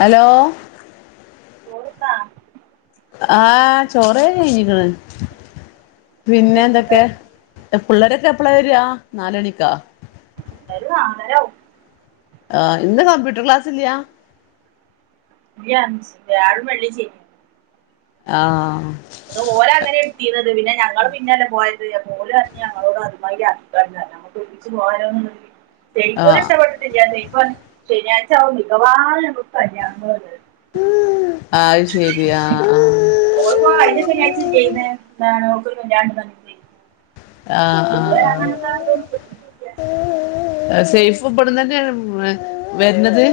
Hello ചോറ്ന്നാ ആ ചോറ കഴിഞ്ഞേക്ണ് എന്തേ പിന്നെ എന്തൊക്കെ കൂട്ടാന് പിള്ളേരൊക്കെ എപ്പളാ വരിക നാലണിക്കാ പിള്ളേര് നാലാരാവും ആഹ് ഇന്ന് കമ്പ്യൂട്ടർ ക്ലാസ്സില്ല്യ [unintelligible] വ്യാഴോം വെള്ളീം ശനീം ആ ഓര് അങ്ങനെ എടുത്തീനത് പിന്നെ ഞങ്ങള് പിന്നെല്ല പോയത് ഓര് പറഞ്ഞു ഞങ്ങളോട് അതുമായി നമ്മക്ക് ഒരുമിച്ച് പോവാല്ലോ ആ [unintelligible] [unintelligible] ശനിയാഴ്ച ആവും മിക്കവാറും ഞങ്ങൾ കല്യാണങ്ങൾ വരുവായിരുന്നു ഉം അത് ശരി ആ ആ ഓളിപ്പോ കഴിഞ്ഞ ശനിയാഴ്ച [unintelligible] ആ ആ ഇതുവരെ അങ്ങനതൊന്നും [unintelligible] എ സേഫ് ഇബടന്ന് തന്നെയാണ് [unintelligible]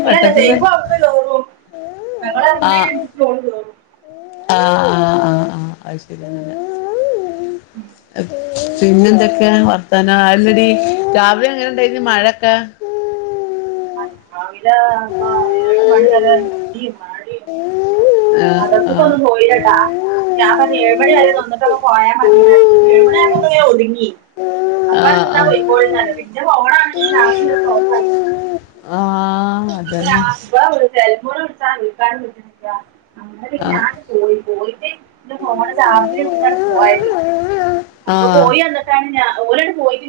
അല്ലല്ല വട്ടത്തിൽ തന്നെ സേഫ് അവിടെന്ന് [unintelligible] ‌ഞങ്ങള് ആ എറങ്ങണേന് അനുസരിച്ച് ഓല് കേറും ആ ആ ആ ആ അത് ശരിയാണല്ലേ പിന്നെന്തൊക്കെയാ വർത്താനം അത് അല്ലടി രാവിലെ എങ്ങനെ ഇണ്ടായിന് മഴക്കെ രാവി ഇല്ല [unintelligible] ഏഴ് മണി വരെ ഇടി മഴയും [unintelligible] ആഹ് ആഹ് മദ്രസക്കൊന്നും പോയില്ലാട്ടാ ഞാ പർഞ്ഞ ഏഴ് മണിവരെ നിന്നിട്ടൊക്കെ പോയാമതീന്നർഞ്ഞ് ഏഴ് മണിയായ [unintelligible] ഒത്ങ്ങി. ആഹ് അപ്പന്തെതാ ആഹ് പോയ്കോളീന്നർഞ്ഞ് [unintelligible] പോണാ ഈ ഗ്യാസിവടെ ഓഫായി ആഹ് ഇത് അതന്നെ ലാസ് ബവിൾ സെൽഫോണ് വിൾച്ചാ വിൾക്കാനും കിട്ടണില്ല. അങ്ങനെ പിന്നെ ആഹ് ഞാന് പോയി പോയിട്ട് ഇൻ്റെ ഫോണ് ചാർജിലിട്ട്ങ്ങാണ്ട് പോയത്. ആഹ് ഓലട് പോയിട്ട്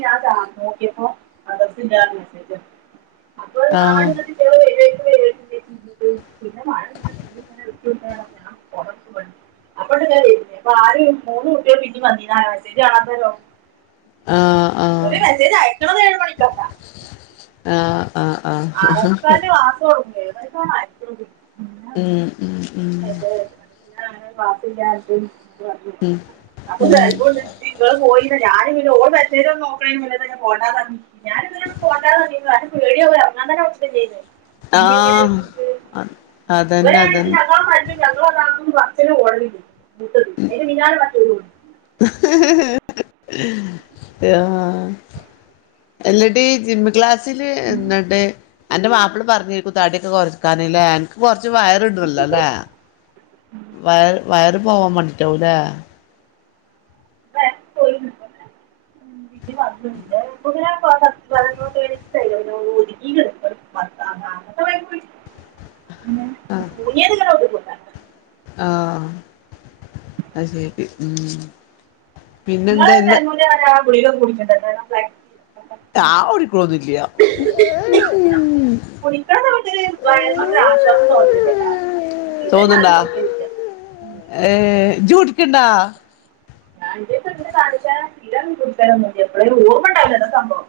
നോക്കിയപ്പോൾ മദ്രസ ഇല്ല പറഞ്ഞു ആഹ് [unintelligible] ആഹ് ഒരു മെസേജ് അയക്ക ഏഴ മണിക്കോട്ടാ ആഹ് ആഹ് ആറേ ആഹ് മുക്കാല് ആ നിങ്ങള് ഉം ഉം പോയിന് ഞാന് പിന്നെ ഓന് മെസേജ് നോക്ക്ണെന്റെ മുന്നെതന്നെ പോണ്ടന്ന് പറഞ്ഞിനു ഞാനിന്നലെ പോണ്ടാന്ന് പറഞ്ഞിന് കാരണം പേടിയ ഞാൻ തന്നെ വിളിച്ചിട്ടില്ലായിനു പിന്നങ്ങനെ ആഹ് അറിഞ്ഞു അതന്നെ ഇബടെണ്ച്ചെങ്കി അതന്നെ ഞങ്ങളും [unintelligible] [unintelligible] ആ അല്ലടി ജിംക്ലാസ് ചില് നടേ അന്റെ മാപ്ല പറഞ്ഞേര്ക്കും തടിയൊക്കെ കൊറക്കാനില്ലേ അന്ക്ക് കൊറ് ച്ച് വയറൊന്നുലലെ വയറ് വയറ് പോവാമാണ്ടിട്ടാവുംലെ [unintelligible] [unintelligible] ഒതുങ്ങീക്ണ അന്നത്തെമാതിരി [unintelligible] ആ അ ശെരി മ് ഇങ്ങള് സൽമുന്റെ ആരാ? കുറീലൊന്നും കൂടിക്കണ്ട ലെ ഞാൻ ഒരുക്കണൊന്നുല്ല്യ കുടിക്കണ സമയത്ത് വയറിനൊരു ആശ്വാസം തോന്നിട്ടുണ്ട് കേട്ടാ പിന്നെ ഞാനും തോന്ന്ണ്ടാ കുടിക്കുന്നില്ല ഏ ഇജോരുക്ക്ണ്ടോ ഞാൻ ന്റട്ത് [unintelligible] ച്ച സ്ഥിരം ഒരുത്തരൊന്നുല്ല എപ്പോഴേങ്കിലുള്ളൂ ഓർമ്മ ഉണ്ടാവൂല അതാ സംഭവം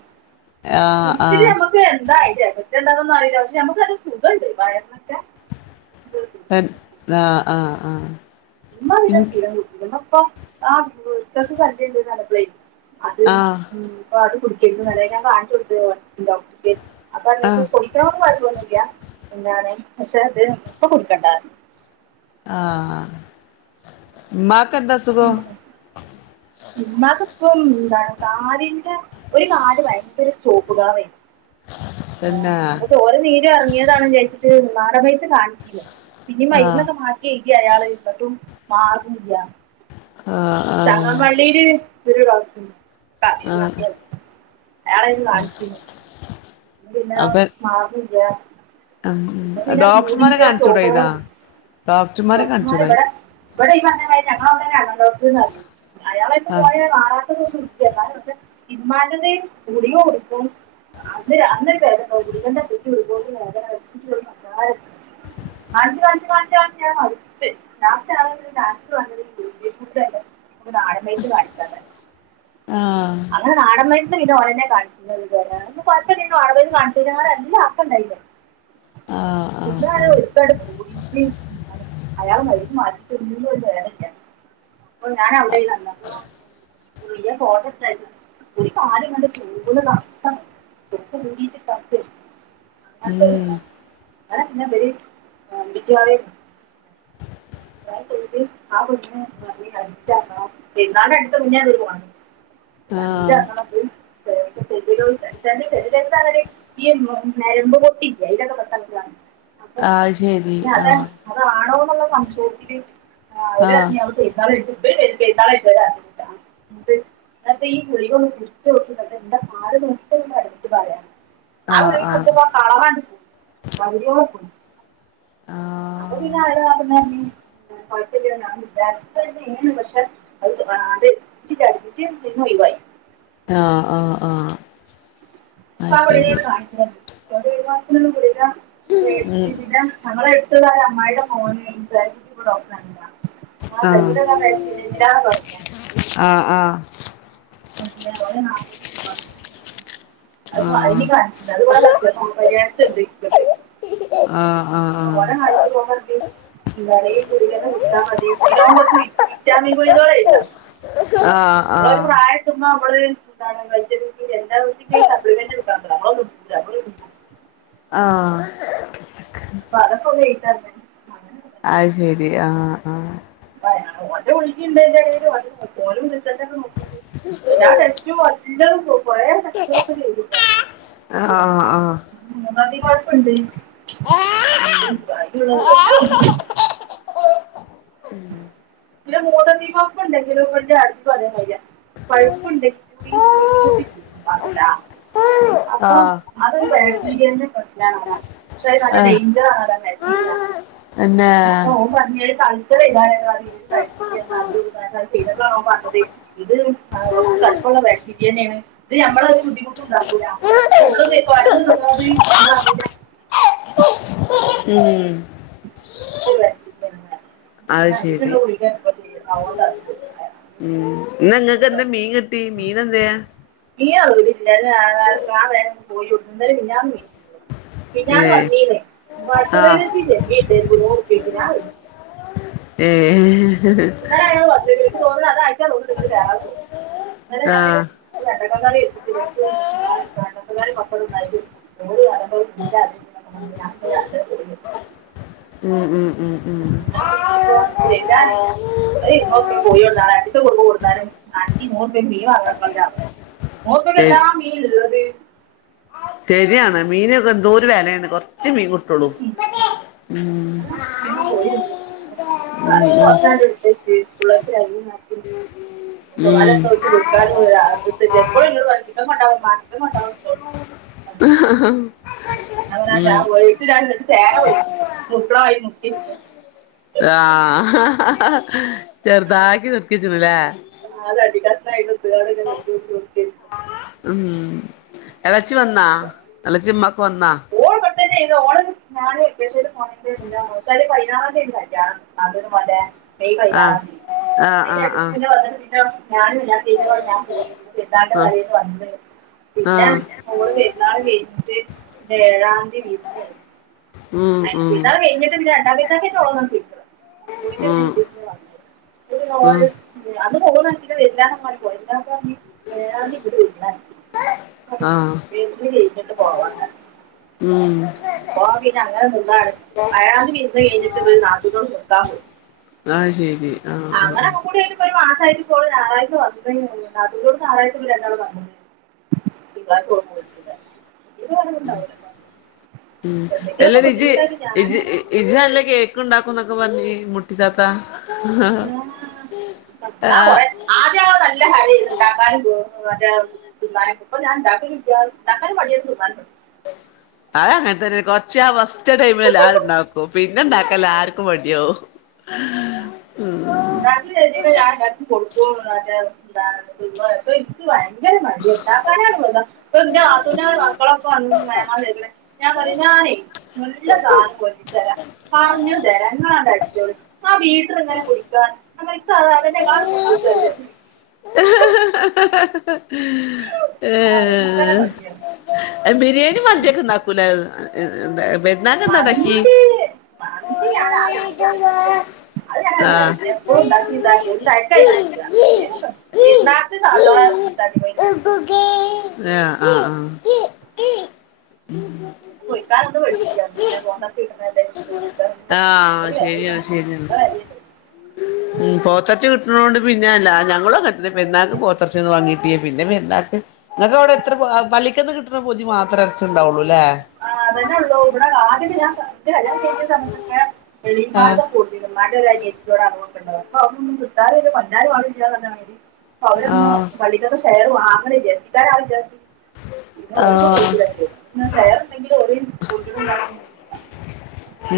ആഹ് കുടിച്ചില് ആഹ് നമ്മുക്ക് എന്തായി എഫക്ട്ണ്ടകൊനൊന്നും അറിയില്ല പക്ഷെ നമുക്കരു സുഖണ്ട് വയറിനൊക്കെ എന്തോ സുഖം. തൻ ആ ആ ആ ഉമ്മ വീട് സ്ഥിരം വിളിച്ചിരുന്നു അപ്പ ത്താക്ക് ഛർദിണ്ട്ന്ന് പറഞ്ഞപ്പളേ അത് ആഹ് മ് അത് കുടിക്കല്ല മളെ ഞാൻ കാണിച്ചു കൊട് അ ഡോക്ടർ അപ്പൊ [unintelligible] ആഹ് ചോയ്ക്ക്ണൊണ്ട് കൊഴപ്പൊന്നുല്ല പിന്നാണ് പക്ഷെ ഇത് ഇപ്പ കുടിക്കണ്ടാന്ന് പറഞ്ഞു ആ മ്മാക് കെന്താസുഖം ഉമ്മാക്ക് ഇപ്പം എന്താണ് കാലിന്റെ ഒരു കാല് ഭയങ്കര ചോപ്പ് കളറേന്നു ആ തന്നെ അപ്പൊ ചോരേം നീരും എറങ്ങിയതാണിചാരിച്ചിട്ട് വാദവെയ്ത് കാണി പിന്നിം ആഹ് മയ്ന്നൊക്കെ മാറ്റി എയ്തി അയാള് ന്നട്ടും മാറ്ണ്ല്ലാ ആഹ് ചള ആഹ് മളീല് തെരെ ടാസ്ക്ന്ന് ആഹ് തയ്റോട്ന്റെ വേറാരും കാൺച്ചിനി ജിനാ മാ ഉയാ അം ഉം ഡോക്ടർമാരെ കാണിച്ചുടേയ്ന്നാ ഡോക്ടർമാര് ബടെ ഇബടെ ഈ പറഞ്ഞ മാതിരി ഞങ്ങളവ്ടെ അ ഡോക്ട്ന്ന് അറിയും അയാളെട്ത്ത് ആഹ് പോയ കാണാത്തതൊന്നും ഇല്ല്യ ന്നാലും പക്ഷെ ഇമ്മാന്റത് ഗുളിക കുടിക്കും അന്ന് അന്നൊരു വേദന പേതണ്ടാവും ഗുളികന്റെ [unintelligible] ള്ള വേദനാറിം [unintelligible] കാൺച്ച് കാൺച്ച് കാൺച്ച് കാൺ ച്ച് ഞാൻ മട്ത്ത് ലാസ്റ്റ് അയാൾ ലാസ്റ്റ് പർഞ്ഞത് യുകെജി കുട്ട്യാണ് നാടൻ വൈദ്യം കാണിക്കാത്രെ ആഹ് അങ്ങനെ നാടൻ വയ് പിന്നെ ഓലെന്നെ കാൺച്ച് [unintelligible] കൊയപ്പല്ലേനിന്നാ വാടക പെരീന്ന് കാൺച്ചേലേറെ നല്ല ആക്കണ്ടായ്നി ആഹ് ആഹ് പിന്നാണ് ആഹ് ഓരുക്കങ്ങൊട്ട് കൂടിട്ട് അയാള് മരുന്നു മാറ്റിത്തരുന്നുവില്ല ഡയറക്റ്റ് അപ്പ ഞാനാ [unintelligible] ഒരു കൊലമിട്ടാരുന്നു ഈ കാലങ്ങണ്ട് ചൂടും കൊണ്ടാ [unintelligible] ഉം അതെന്നാ അന പിന്നെ ഈ വിച്ചറ എന്താ കഴിച്ചത് [unintelligible] [unintelligible] ആഹ് പോയി [unintelligible] ഈ ഞരമ്പു പൊട്ടില്ലേ [unintelligible] അപ്പൊ അത് ശരി പിന്നെ അതെ ആഹ് അതാണോ ക്കൊള്ള സംശ പോക്കില് ആ അവര് ആഹ് പറഞ്ഞു അവിടെ പെരുന്നാള് കഴിഞ്ഞിട്ട് പെരുന്നാള് കഴിഞ്ഞിട്ട് വരാം എന്തെ ഈ ഗുളിക ഒന്ന് [unintelligible] പറയാം ആ ആഹ് ഗുളിക ആഹ് കൊടുത്തപ്പോ ആ കളറങ്ങോട്ട് പകുതിയോളം പോയി പ്പ പിന്നെ ആരാ നോക്കുന്നെ ഇനി കുഴപ്പവില്ല ഞാൻ നിക്കാൻ [unintelligible] പക്ഷെ അതെ ഇച്ചരെ അടുപ്പിച്ച് പിന്നെ ഒഴിവായി ആ ആ ആ അപ്പൊ അവിടെയ്ന്ന് കാണിക്കാൻ ഏഴു മാസത്തിനുള്ള ഗുളിക ഉം മേടിച്ചിനിന ഞങ്ങളെ ഇവിടെ അമ്മായിയുടെമോന് [unintelligible] ഡോക്ടറെ കണ്ടീന ആ [unintelligible] ആഹ് വരില്ലാന്ന് പറഞ്ഞു ആഹ് എല്ലാ ഓര് [unintelligible] ആ അത് ആഹ് എനിക്ക് കരച്ചിൽ അത് ഇവിടെ [unintelligible] [unintelligible] ആഹ് ആഹ് ആഹ് ആവോളെ ഹൈറ്റ് പോ [unintelligible] എന്നാലെ ഈ കുടിക്കെ കുച്ചാൽ മതി പിന്നെ ഓൻ കുറച്ച് വിറ്റാമിൻ ഗുളികകൾ എഴുതിത്തന്നു ആഹ് ആഹ് വിറ്റാമിൻ സി എല്ലാ [unintelligible] ആഹ് ഇപ്പോ അതൊക്കെ ഉപ അങ്ങനെ അയ് ശെരി ആഹ് ആഹ് ഓന്റെ വിളിക്കണ്ടെലും ഓല് റിസൾട്ട് ഒക്കെ നോക്കണ്ട് എല്ലാ ആഹ് ടെസ്റ്റും വല്ലതും കൊറെ ടെസ്റ്റുകളൊക്കെ ചെയ്തു ആഹ് ആഹ് വതി കൊഴപ്പുണ്ട് ബാക്കിയുള്ളതുകെട്ടോ ഇന്റെ മോള് [unintelligible] എന്റെകൂടെ പഠിച്ച ആസിഫും അതെ മാതിരിയ പഴുപ്പുണ്ടെങ്കിൽ ഉം കൂടി ബുദ്ധിമുട്ടിക്കാൻ വന്നില്ല അപ്പൊ ആഹ് അതൊരു ബാക്ടീരിയന്റെ പ്രശ്നാണ് തോന്നുന്നു പക്ഷെ അത് നല്ല ആഹ് ഡേയ്ഞ്ചറാണ് ആ ബാക്റ്റീരിയ പിന്നെ അപ്പോ ഓൻ പറഞ്ഞത് കൾച്ചറെയ്താലെന്ന് പറഞ്ഞു നല്ലൊരു [unintelligible] ചെയ്തതാ ഓൻ പറഞ്ഞത് ഇത് കുറച്ച് കടുപ്പുള്ള ബാക്ടിരിയ തന്നെയാണ് ഇത് നമ്മളെ ഒരു ബുദ്ധിമുട്ടുണ്ടാക്കൂല ഫുള്ളും കൊയപ്പോ തിന്നോ ഇത് നമ്മളറിയില്ല ഉം അങ്ങനെ ത്തൊരു ബാക്റ്റീരിയ ആണ് അത് പറഞ്ഞു ശരി അതിലുള്ള ഗുളിക ഇപ്പോ ചെയ്തത് അതോണ്ടാ കിട്ടണേ ഉം ഇന്ന് ഇങ്ങക്ക് എന്താ മീൻ കിട്ടി മീനെന്തേ നീയ്യ് ആ [unintelligible] ഞാൻ കാരണം അത് ഞാൻ പോയി ഇന്നലെ മിനിഞ്ഞാന്ന് മിനിഞ്ഞാന്ന് ഏഹ് വന്നീന് ആഹ് [unintelligible] [unintelligible] ഏഹ് ഇന്നലെ അയാള് വന്നിന് ഓള് അതായിട്ടാ തോന്നുണു ഇങ്ങട് കേറാത്തെ ഇന്നലെ ഞാൻ ചിക്കൻ കറി വെച്ചിട്ട് [unintelligible] ആഹ് ചിക്കൻ കറിയും പപ്പടവും ഇണ്ടായിരുന്നു ഉം ഉം ഉം [unintelligible] ഒരു ഇരുന്നൂറുപ്പയെക്ക് കോഴി കൊണ്ടനാൽ രണ്ടീസം കൂടുമ്പം കൊണ്ടനാലും അന്ക്ക് ഈ നൂറുപ്പയെക്ക് മീൻ മാങ്ങനെക്കാളും ലാഭ ശരി [unintelligible] ശരിയാണ് മീനൊക്കെ എന്തോരു വിലയാണിപ്പൊ ച്ചി മീൻ കൂട്ടോളു ഉം പ്പൊ ഞാൻ പോയിരുന്നു ഉം പയത് കുറച്ചണ്ട് വിട്ടച്ച് [unintelligible] ഉം [unintelligible] ചേന പൊരി നുറക്കണ മാതിരി നുറക്കി ആ ചെറുതാക്കി നക്കിച്ചല്ലേ [unintelligible] ഉം എത ച്ചു വന്നാ വെച്ചിട്ടുണ്ട് നല്ല ചിമ്മാക്ക് വന്ന ആ [unintelligible] മെയ് ആഹ് പതിനാറാം ആഹ് ആഹ് തീയതി ആഹ് [unintelligible] ഞാനും ഇല്ലാത്തോകൊണ്ട് ഞാൻ പോയി പെരുന്നാളിന്റെ ആഹ് തലേന്ന് വന്ന പിന്നെ ആഹ് മോള് പെരുന്നാള് വെ [unintelligible] ഏഴാംതി ഉം [inaudible] ഉം [inaudible] ഉം ഉം ആഹ് ഉം [unintelligible] അങ്ങനെ നിന്നാണ് വയനാട് വിരുന്ന് പോയി കഴിഞ്ഞിട്ട് ഇവര് നാത്തൂന്റോട്ക്ക് നിക്കാൻ പോയി ആ ശരി ആ ആ ഇൊ ഒരു മാസമായിട്ട്പ്പോൾ ഞായറാഴ [inaudible] [inaudible] [inaudible] [inaudible] അല്ലേ ഡി ഇജ് ഇജ് നല്ല കേക്ണ്ടാക്ക [unintelligible] കൊറെ ആദ്യ നല്ല [inaudible] [inaudible] ഇപ്പം ഞാൻ ഇണ്ടക്കലുല്ല ഇപ്പം ഇണ്ടാകാന്നും മടിയാണ് തിന്നാനും മടിയ ആ അങ്ങനത്തെ കുറച്ച അവസ് ച്ച ടൈമിൽ എല്ലാരുണ്ടാക്കും ആ, പിന്നെണ്ടാക്കല്ല ആർക്കും മടിയോം എണ്ടാക്കും ചേീട്ട ഞാൻ എായിടും കൊടുക്കപ്പ എനിക്ക് ഭയങ്കര മട ഉണ്ടാക്കാനാണ് അപ്പൊ എന്റെ ആത്തന മക്കളൊക്കെ വന്ന് വേങ്ങാ ഞാൻ പറ ഞാനേ നല്ല സാധനം പല്ലിച്ചരാ പറഞ്ഞു രങ്ങളണ്ട് അടിച്ചോട് ആ വീട്ടില ഇങ്ങനെ കു [inaudible] ആഹ് ഇങ്ങനെ ഏഹ് കൊ ബിരിയാണി മതിയൊക്കെണ്ടാക്കൂല ണ്ടേ മന്തി മന്തി ഞൻ ആദ്യ അത് ഞങ്ങനെ ആഹ് എപ്പളും ഇണ്ടാക്കി ആഹ് ഇത ക്കായിട്ട്ക്ക [inaudible] ആ ആ ആഹ് ശരിയാണ് ശരിയാണ് [inaudible] ണ്ട് പിന്നെ അല്ല ഞങ്ങളും പെര്ന്നാക്ക് പോത്തെറച്ചി വങ്ങിട്ട് പിന്നെപേര്ന്നാക്ക് ഇങ്ങക്ക് അവിടെ എത്ര ലിക്കന്ന് കിട്ട ത്ര പൊതി മാത്ര [unintelligible] ഉണ്ടാവുള്ളൂ ല്ലേ ആഹ് അതന്നെള്ളൂ ഇവിടെ ആദ്യട്ട ഞാൻ ന്റെ കല്യാണം കഴിഞ്ഞ സമത്തൊക്കെ [unintelligible] ആ ആഹ് രാജീ [unintelligible] നോക്കണ്ടത് [unintelligible] അൊന്നും [unintelligible] അവരൊന്ന് ആഹ് വളിക ശയർ വാങ്ങാണില്ല [unintelligible] പിന്നെ ഒളിപ്പോ ആഹ് കളത്തിലൊക്കെ [unintelligible]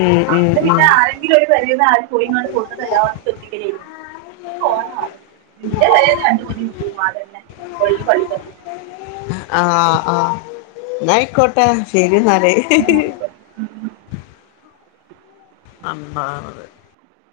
ഉം ഉം ഉം വൈ പള്ളിതന്നെ ആ ആ ന്ന ആയി ട്ടാ ശരി എന്നാലേ പള്ളിക്കത്തും അന്തണത്